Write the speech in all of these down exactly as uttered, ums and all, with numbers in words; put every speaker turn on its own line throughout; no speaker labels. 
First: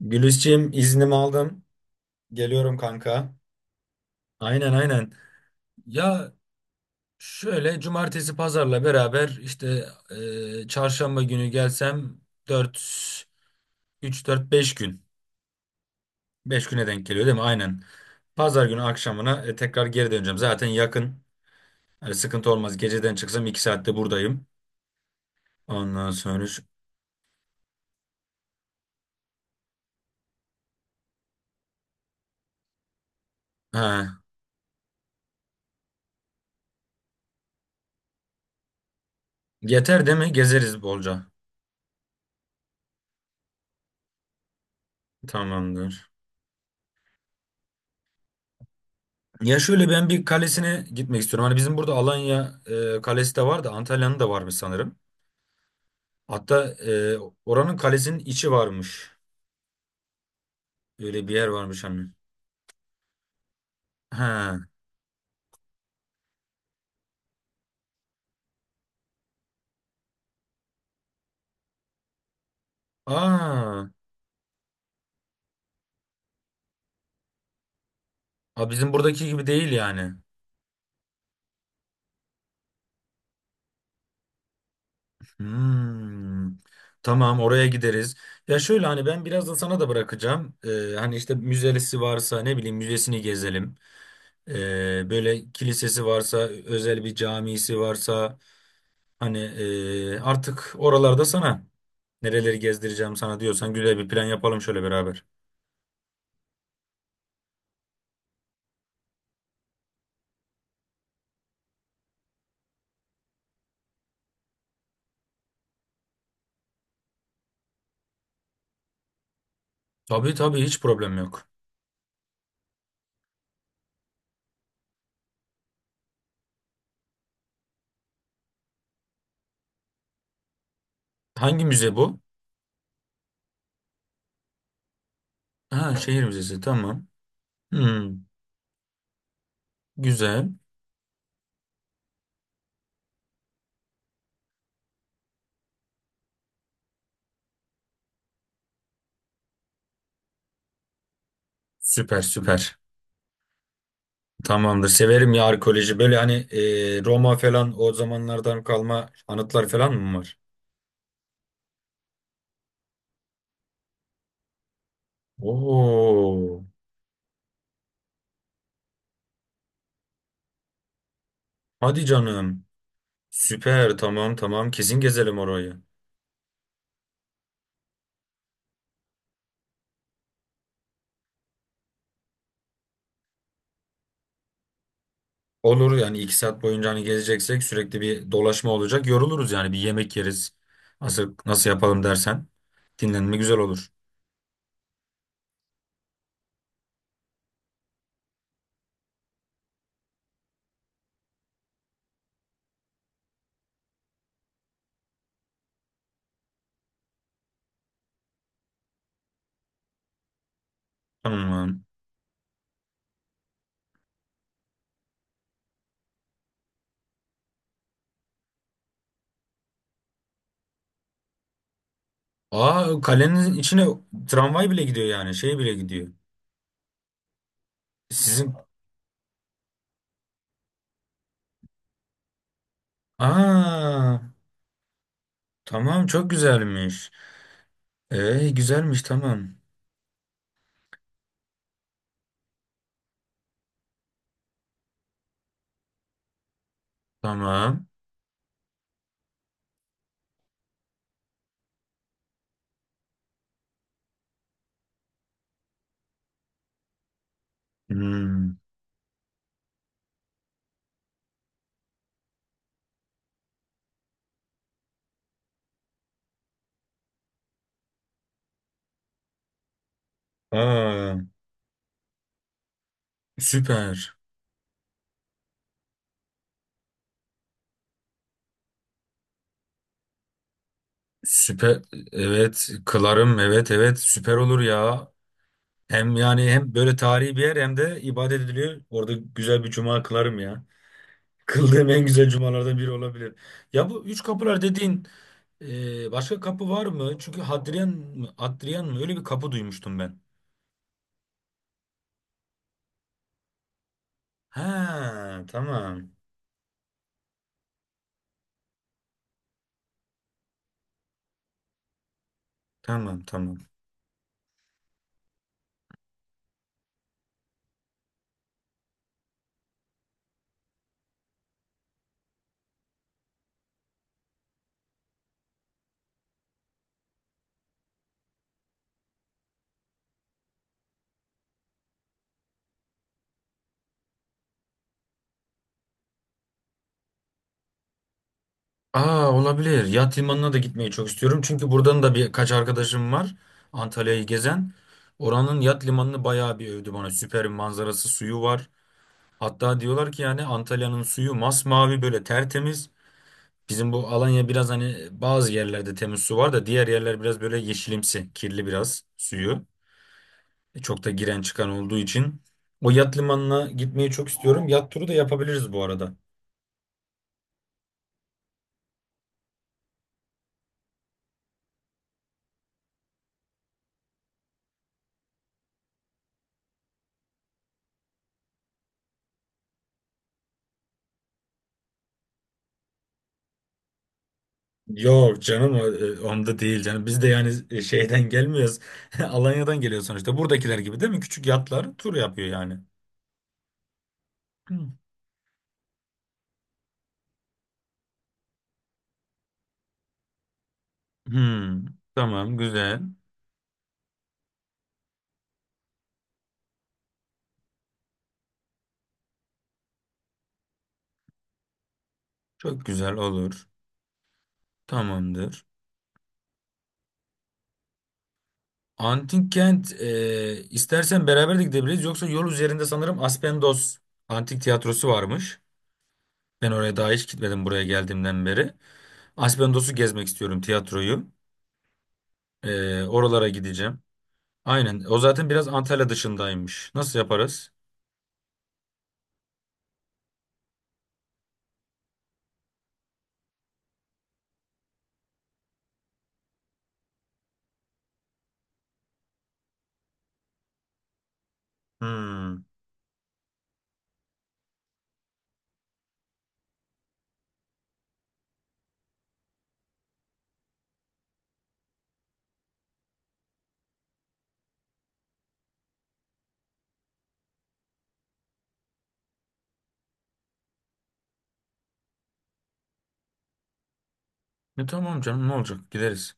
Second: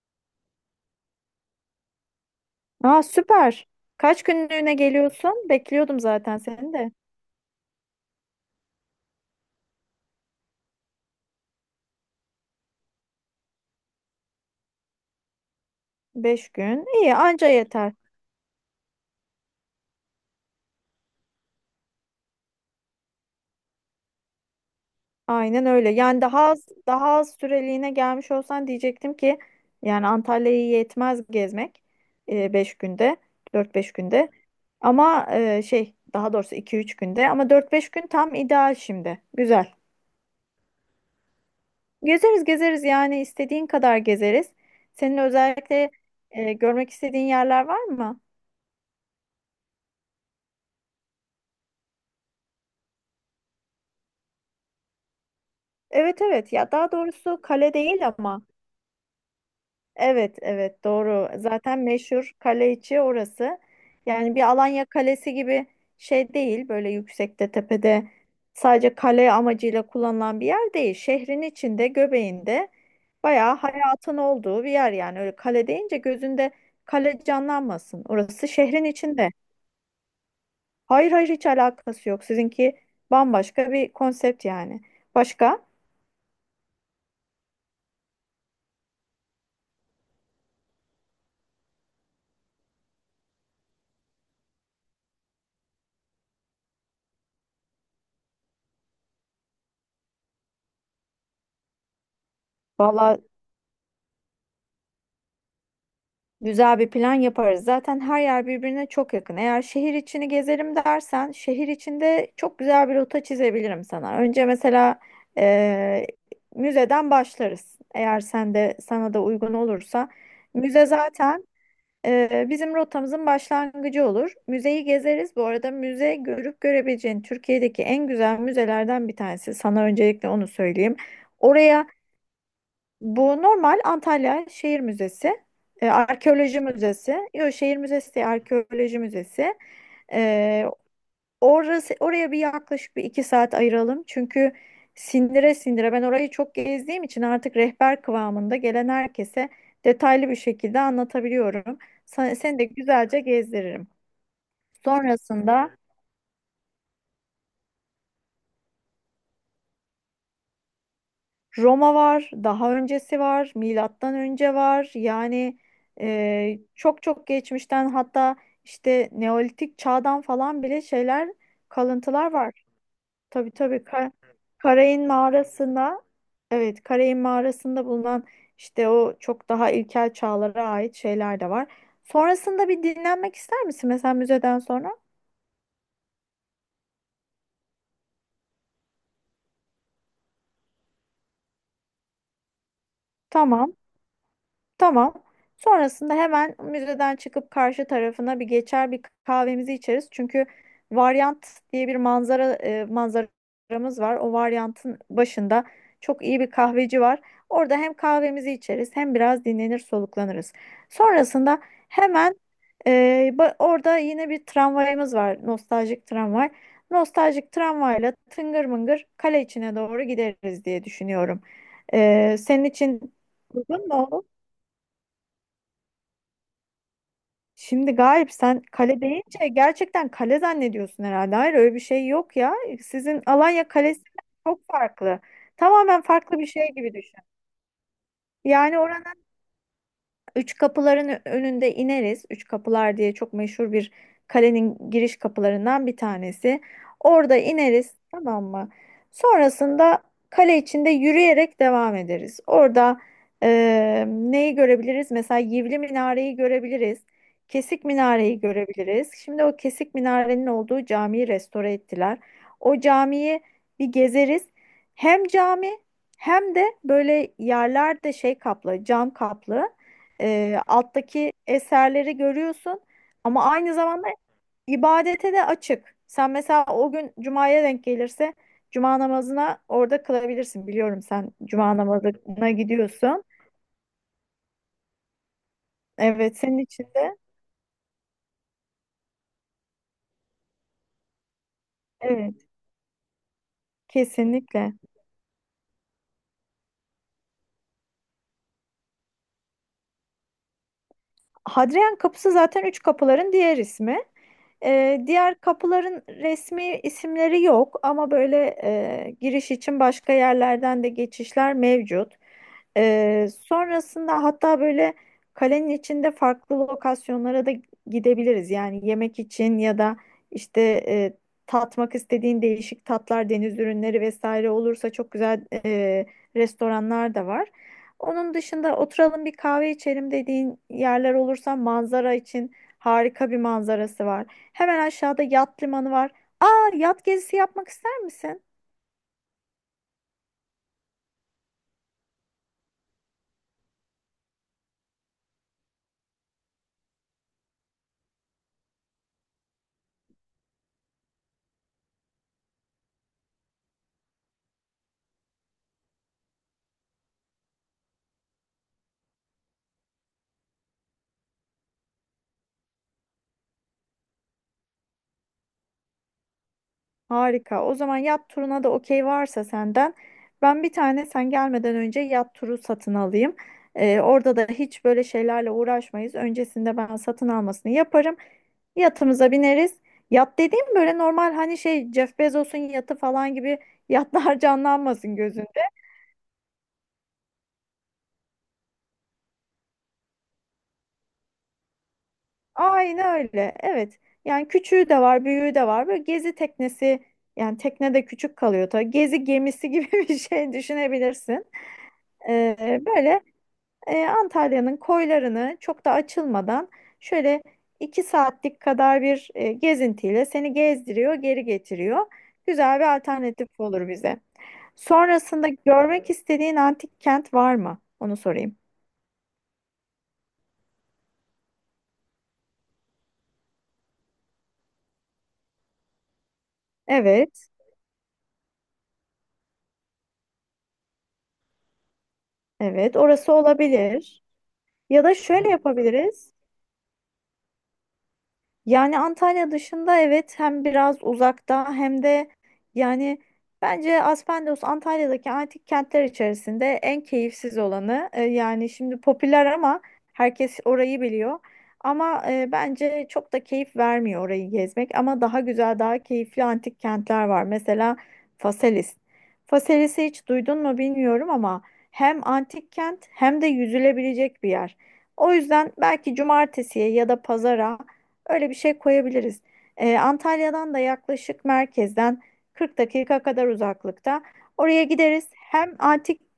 Gülisçiğim iznimi aldım. Geliyorum
Aa,
kanka.
süper. Kaç
Aynen
günlüğüne
aynen.
geliyorsun? Bekliyordum
Ya
zaten seni de.
şöyle cumartesi pazarla beraber işte e, çarşamba günü gelsem dört üç dört beş gün.
Beş
beş
gün.
güne denk
İyi
geliyor değil mi?
anca
Aynen.
yeter.
Pazar günü akşamına e, tekrar geri döneceğim. Zaten yakın. Hani sıkıntı olmaz. Geceden çıksam iki saatte buradayım.
Aynen öyle.
Ondan
Yani daha
sonra şu-
az, daha az süreliğine gelmiş olsan diyecektim ki yani Antalya'yı yetmez gezmek. E, beş günde. Dört beş
ha,
günde. Ama e, şey, daha doğrusu iki üç günde. Ama dört beş gün tam ideal şimdi. Güzel.
yeter değil mi? Gezeriz bolca.
Gezeriz gezeriz, yani istediğin kadar gezeriz. Senin özellikle
Tamamdır.
e, görmek istediğin yerler var mı?
Ya şöyle ben bir kalesine gitmek istiyorum. Hani bizim burada Alanya e, kalesi de var da Antalya'nın da varmış sanırım.
Evet, evet.
Hatta
Ya, daha
e,
doğrusu kale
oranın
değil
kalesinin
ama
içi varmış.
evet, evet,
Öyle
doğru.
bir yer
Zaten
varmış hani.
meşhur kale içi orası. Yani bir
Ha.
Alanya Kalesi gibi şey değil, böyle yüksekte tepede, sadece kale amacıyla kullanılan bir yer değil. Şehrin içinde, göbeğinde, bayağı
Aa.
hayatın olduğu bir yer. Yani öyle kale deyince gözünde kale canlanmasın, orası
Ha,
şehrin
bizim buradaki
içinde.
gibi değil yani.
Hayır, hayır, hiç alakası yok sizinki. Bambaşka bir konsept yani. Başka?
Hmm. Tamam oraya gideriz. Ya şöyle hani ben biraz da sana da bırakacağım. E, hani işte müzesi varsa ne bileyim müzesini gezelim. E, böyle kilisesi varsa özel bir camisi varsa hani e, artık oralarda sana. Nereleri gezdireceğim
Vallahi,
sana diyorsan güzel bir plan yapalım şöyle beraber.
güzel bir plan yaparız. Zaten her yer birbirine çok yakın. Eğer şehir içini gezerim dersen, şehir içinde çok güzel bir rota çizebilirim sana. Önce mesela eee, müzeden başlarız. Eğer sen de, sana da uygun olursa,
Tabii tabii hiç
müze
problem
zaten
yok.
eee, bizim rotamızın başlangıcı olur. Müzeyi gezeriz. Bu arada müze, görüp görebileceğin Türkiye'deki en güzel müzelerden bir tanesi. Sana öncelikle onu söyleyeyim.
Hangi
Oraya,
müze bu?
bu normal Antalya Şehir Müzesi, e,
Ha şehir müzesi
Arkeoloji
tamam.
Müzesi, yok, Şehir Müzesi
Hmm,
değil, Arkeoloji Müzesi.
güzel.
E, orası, oraya bir yaklaşık bir iki saat ayıralım. Çünkü sindire sindire ben orayı çok gezdiğim için artık rehber kıvamında, gelen herkese detaylı bir şekilde anlatabiliyorum.
Süper
Sen, seni de
süper.
güzelce gezdiririm.
Tamamdır. Severim ya
Sonrasında
arkeoloji. Böyle hani e, Roma falan o zamanlardan kalma anıtlar falan mı var?
Roma var, daha öncesi var, milattan önce var. Yani e,
Oo.
çok çok geçmişten, hatta işte Neolitik çağdan falan bile şeyler,
Hadi
kalıntılar
canım.
var. Tabii tabii.
Süper
Ka-
tamam tamam kesin
Karayın
gezelim orayı.
mağarasında, evet, Karayın mağarasında bulunan işte o çok daha ilkel çağlara ait şeyler de var. Sonrasında bir dinlenmek ister misin mesela müzeden sonra?
Olur yani iki saat boyunca hani gezeceksek sürekli bir dolaşma olacak. Yoruluruz yani bir yemek yeriz. Nasıl, nasıl yapalım dersen dinlenme güzel
Tamam.
olur.
Tamam. Sonrasında hemen müzeden çıkıp karşı tarafına bir geçer, bir kahvemizi içeriz. Çünkü varyant diye bir manzara, e, manzaramız var. O varyantın başında çok iyi bir kahveci var. Orada hem kahvemizi içeriz, hem biraz dinlenir soluklanırız. Sonrasında
Tamam.
hemen e, ba- orada yine bir tramvayımız var. Nostaljik tramvay. Nostaljik tramvayla tıngır mıngır kale içine doğru gideriz diye düşünüyorum. E, senin
Aa
için
kalenin içine
uygun mu?
tramvay bile gidiyor yani şey bile gidiyor.
Şimdi Galip,
Sizin
sen kale deyince gerçekten kale zannediyorsun herhalde. Hayır, öyle bir şey yok ya. Sizin Alanya Kalesi
aa
çok farklı. Tamamen
tamam çok
farklı bir şey gibi
güzelmiş.
düşün.
Ee
Yani
güzelmiş
oranın
tamam.
Üç Kapıların önünde ineriz. Üç Kapılar diye çok meşhur bir, kalenin giriş kapılarından bir tanesi. Orada
Tamam.
ineriz, tamam mı? Sonrasında kale içinde yürüyerek devam ederiz. Orada e, neyi görebiliriz? Mesela Yivli Minare'yi görebiliriz. Kesik Minare'yi
Hmm.
görebiliriz. Şimdi o Kesik Minare'nin olduğu camiyi restore ettiler. O camiyi bir gezeriz. Hem cami hem de böyle yerlerde şey kaplı, cam kaplı, e,
Aa
alttaki eserleri görüyorsun, ama aynı zamanda
süper.
ibadete de açık. Sen mesela o gün cumaya denk gelirse, cuma namazına orada kılabilirsin. Biliyorum, sen cuma
Süper
namazına
evet
gidiyorsun.
kılarım evet evet süper olur ya. Hem
Evet,
yani
senin
hem
için
böyle
de
tarihi bir yer hem de ibadet ediliyor. Orada güzel bir cuma kılarım ya. Kıldığım en güzel
evet,
cumalardan biri olabilir. Ya bu üç kapılar
kesinlikle.
dediğin e, başka kapı var mı? Çünkü Hadrian mı? Hadrian mı? Öyle bir kapı duymuştum ben.
Hadrian kapısı zaten Üç Kapıların diğer ismi. Ee, diğer
Ha
kapıların
tamam.
resmi isimleri yok ama böyle e, giriş için başka yerlerden de geçişler mevcut.
Tamam
Ee,
tamam.
sonrasında hatta böyle kalenin içinde farklı lokasyonlara da gidebiliriz. Yani yemek için ya da işte e, tatmak istediğin değişik tatlar, deniz ürünleri vesaire olursa çok güzel e, restoranlar da var. Onun dışında oturalım bir kahve içelim dediğin yerler olursa, manzara için harika bir manzarası var. Hemen aşağıda yat limanı var. Aa, yat gezisi yapmak ister misin?
Aa olabilir. Yat limanına da gitmeyi çok istiyorum. Çünkü buradan da birkaç arkadaşım var. Antalya'yı gezen. Oranın yat limanını bayağı bir övdü bana. Süper bir manzarası, suyu var. Hatta diyorlar ki yani Antalya'nın suyu masmavi böyle tertemiz. Bizim bu Alanya biraz hani bazı yerlerde temiz su var da diğer yerler biraz böyle yeşilimsi, kirli biraz suyu. E, çok da giren çıkan olduğu için. O yat limanına gitmeyi çok istiyorum. Yat turu da yapabiliriz bu arada.
Harika. O zaman yat turuna da okey varsa senden, ben bir tane sen gelmeden önce yat turu satın alayım. Ee, orada da hiç böyle şeylerle uğraşmayız. Öncesinde ben satın almasını yaparım. Yatımıza bineriz. Yat dediğim böyle normal, hani şey Jeff Bezos'un yatı falan gibi yatlar canlanmasın.
Yok canım o- e, onda değil canım. Biz de yani e, şeyden gelmiyoruz. Alanya'dan geliyor sonuçta. Buradakiler gibi değil mi? Küçük yatlar tur yapıyor yani.
Aynen öyle. Evet. Yani küçüğü
Hmm.
de var, büyüğü de var. Böyle gezi teknesi, yani tekne de küçük kalıyor tabii. Gezi gemisi gibi bir şey düşünebilirsin.
Hmm, tamam
Ee,
güzel.
böyle e, Antalya'nın koylarını çok da açılmadan, şöyle iki saatlik kadar bir e, gezintiyle seni gezdiriyor, geri getiriyor. Güzel
Çok
bir
güzel
alternatif
olur.
olur bize. Sonrasında
Tamamdır.
görmek istediğin antik kent var mı? Onu sorayım.
Antik kent e, istersen beraber de gidebiliriz. Yoksa yol üzerinde sanırım Aspendos Antik Tiyatrosu varmış. Ben oraya daha hiç
Evet,
gitmedim buraya geldiğimden beri. Aspendos'u gezmek istiyorum tiyatroyu.
evet.
E,
Orası
oralara gideceğim.
olabilir. Ya
Aynen.
da
O
şöyle
zaten biraz Antalya
yapabiliriz.
dışındaymış. Nasıl yaparız?
Yani Antalya dışında, evet, hem biraz uzakta hem de, yani bence Aspendos Antalya'daki antik kentler içerisinde en keyifsiz olanı. E, yani şimdi popüler ama herkes orayı biliyor. Ama e,
Hmm.
bence çok da keyif vermiyor orayı gezmek. Ama daha güzel, daha keyifli antik kentler var. Mesela Faselis. Faselis'i hiç duydun mu bilmiyorum ama hem antik kent hem de yüzülebilecek bir yer. O yüzden belki cumartesiye ya da pazara öyle bir şey koyabiliriz. Ee, Antalya'dan da yaklaşık merkezden kırk dakika kadar uzaklıkta. Oraya
E, tamam
gideriz.
canım ne
Hem
olacak
antik,
gideriz.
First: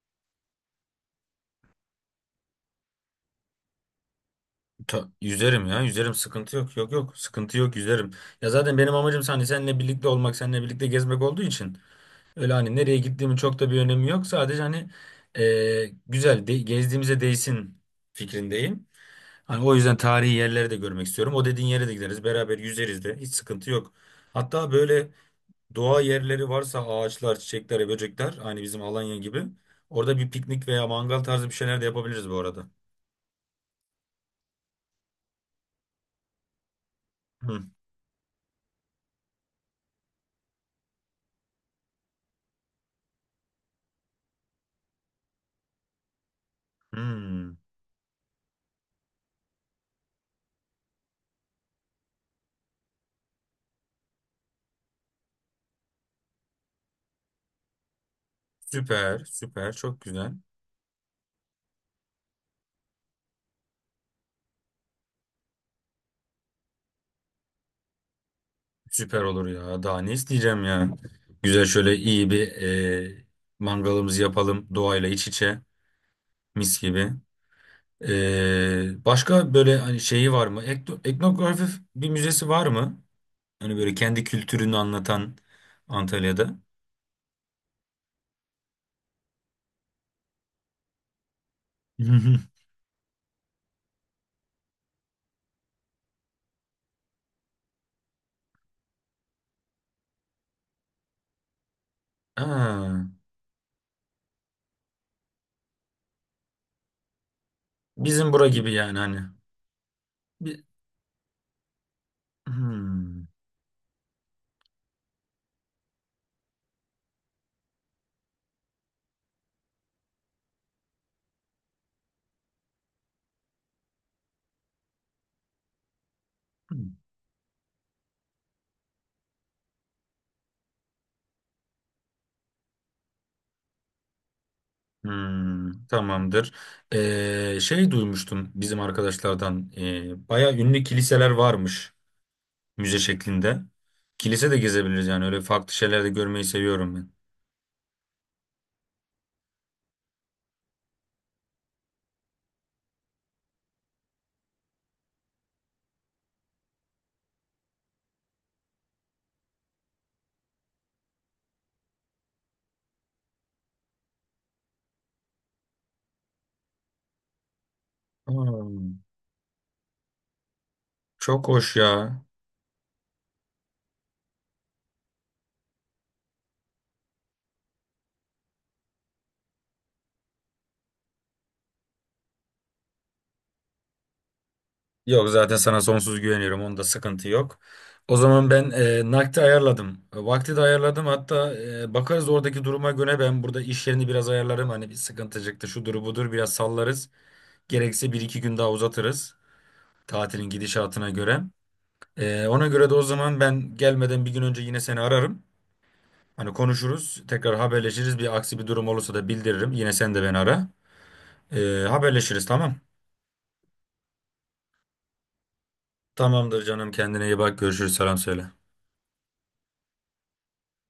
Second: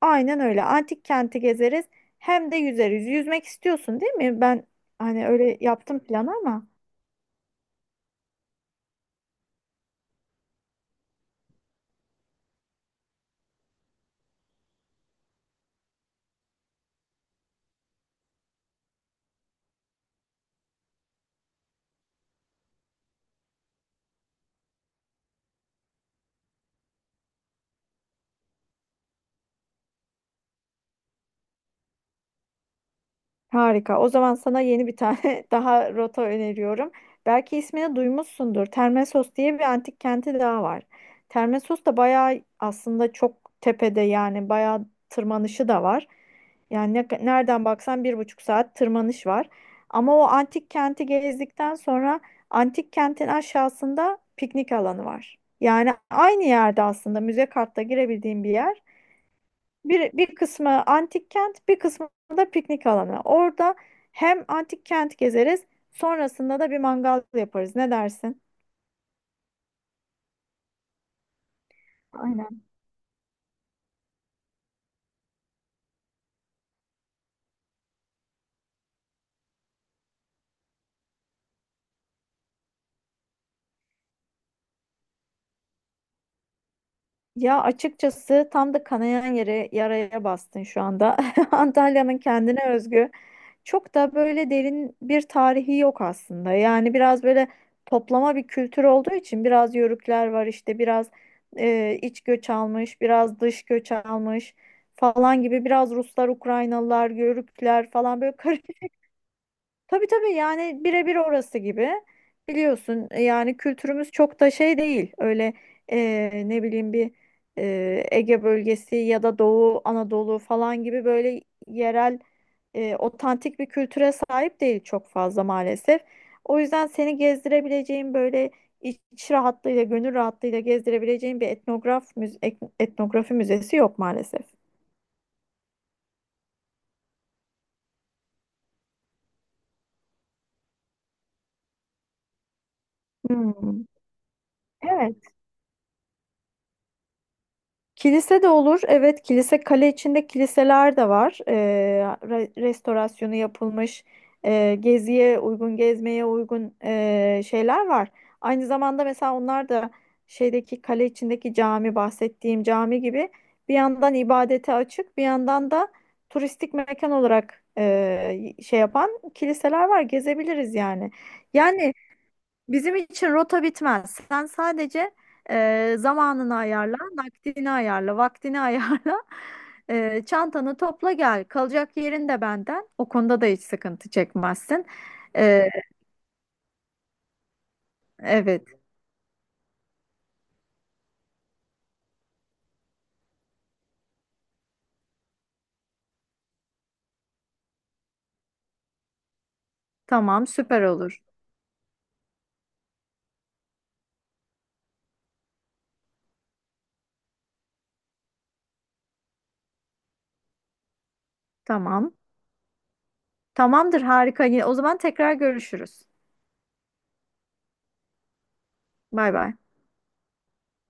aynen öyle. Antik kenti gezeriz. Hem de yüzeriz. Yüzmek istiyorsun, değil mi? Ben
Ta-
hani öyle
yüzerim ya
yaptım
yüzerim
planı
sıkıntı
ama.
yok yok yok sıkıntı yok yüzerim. Ya zaten benim amacım hani seninle birlikte olmak seninle birlikte gezmek olduğu için. Öyle hani nereye gittiğimin çok da bir önemi yok. Sadece hani e, güzel de, gezdiğimize değsin fikrindeyim. Hani o yüzden tarihi yerleri de görmek istiyorum. O dediğin yere de gideriz. Beraber yüzeriz de. Hiç sıkıntı yok. Hatta böyle doğa yerleri varsa ağaçlar, çiçekler, böcekler aynı bizim Alanya gibi. Orada bir piknik veya mangal tarzı bir şeyler de yapabiliriz bu arada.
Harika. O zaman sana yeni bir tane daha rota öneriyorum. Belki
Hı.
ismini duymuşsundur. Termesos diye bir antik kenti daha var. Termesos da bayağı, aslında çok tepede, yani bayağı tırmanışı da var. Yani ne-
Hmm.
nereden baksan bir buçuk saat tırmanış var. Ama o antik kenti gezdikten sonra, antik kentin aşağısında piknik alanı var. Yani aynı yerde, aslında müze kartla girebildiğim bir yer.
Süper, süper. Çok
Bir,
güzel.
bir kısmı antik kent, bir kısmı da piknik alanı. Orada hem antik kent gezeriz, sonrasında da bir mangal yaparız. Ne dersin?
Süper olur ya. Daha ne isteyeceğim ya. Güzel şöyle iyi bir e, mangalımızı yapalım. Doğayla iç içe. Mis gibi. E, başka böyle hani şeyi var mı? Ekno, etnografi bir müzesi var mı? Hani böyle kendi kültürünü anlatan Antalya'da.
Ya açıkçası tam da kanayan yere, yaraya bastın şu anda. Antalya'nın kendine özgü çok da böyle derin bir tarihi yok aslında. Yani biraz böyle toplama bir kültür olduğu için, biraz yörükler var, işte biraz e, iç göç almış,
Aa,
biraz dış göç almış falan gibi, biraz Ruslar, Ukraynalılar, Yörükler falan
bizim
böyle.
bura gibi yani hani.
Tabii tabii,
Bir,
yani birebir orası gibi. Biliyorsun, e,
hmm.
yani kültürümüz çok da şey değil, öyle eee, ne bileyim bir eee, Ege bölgesi ya da Doğu Anadolu falan gibi böyle yerel, eee, otantik bir kültüre sahip değil çok fazla maalesef. O yüzden seni gezdirebileceğim böyle, iç rahatlığıyla, gönül rahatlığıyla gezdirebileceğim bir etnograf müze- etnografi müzesi yok maalesef.
Hmm, tamamdır. E, şey duymuştum bizim arkadaşlardan. E, baya ünlü kiliseler varmış. Müze şeklinde.
Hmm.
Kilise de gezebiliriz yani
Evet.
öyle farklı şeyler de görmeyi seviyorum ben.
Kilise de olur. Evet, kilise, kale içinde kiliseler de var. Ee, re- restorasyonu yapılmış, e, geziye uygun, gezmeye uygun e, şeyler var. Aynı zamanda mesela onlar da şeydeki kale içindeki cami, bahsettiğim cami gibi, bir yandan ibadete açık, bir yandan da turistik mekan olarak e, şey
Hmm,
yapan kiliseler var. Gezebiliriz yani.
çok hoş
Yani.
ya.
Bizim için rota bitmez. Sen sadece e, zamanını ayarla, nakdini ayarla, vaktini ayarla. E, çantanı topla gel. Kalacak yerin de benden. O konuda da hiç sıkıntı çekmezsin.
Yok zaten
E,
sana sonsuz güveniyorum. Onda sıkıntı yok. O zaman
evet.
ben e, nakdi ayarladım. E, vakti de ayarladım. Hatta e, bakarız oradaki duruma göre ben burada iş yerini biraz ayarlarım. Hani bir sıkıntı çıktı şudur budur biraz sallarız. Gerekse bir iki gün daha uzatırız. Tatilin
Tamam, süper
gidişatına
olur.
göre. E, ona göre de o zaman ben gelmeden bir gün önce yine seni ararım. Hani konuşuruz, tekrar haberleşiriz. Bir aksi bir durum olursa da bildiririm. Yine sen de beni ara. Ee,
Tamam.
haberleşiriz tamam.
Tamamdır, harika. Yine, o zaman tekrar görüşürüz.
Tamamdır canım kendine iyi bak. Görüşürüz selam söyle.
Bay bay.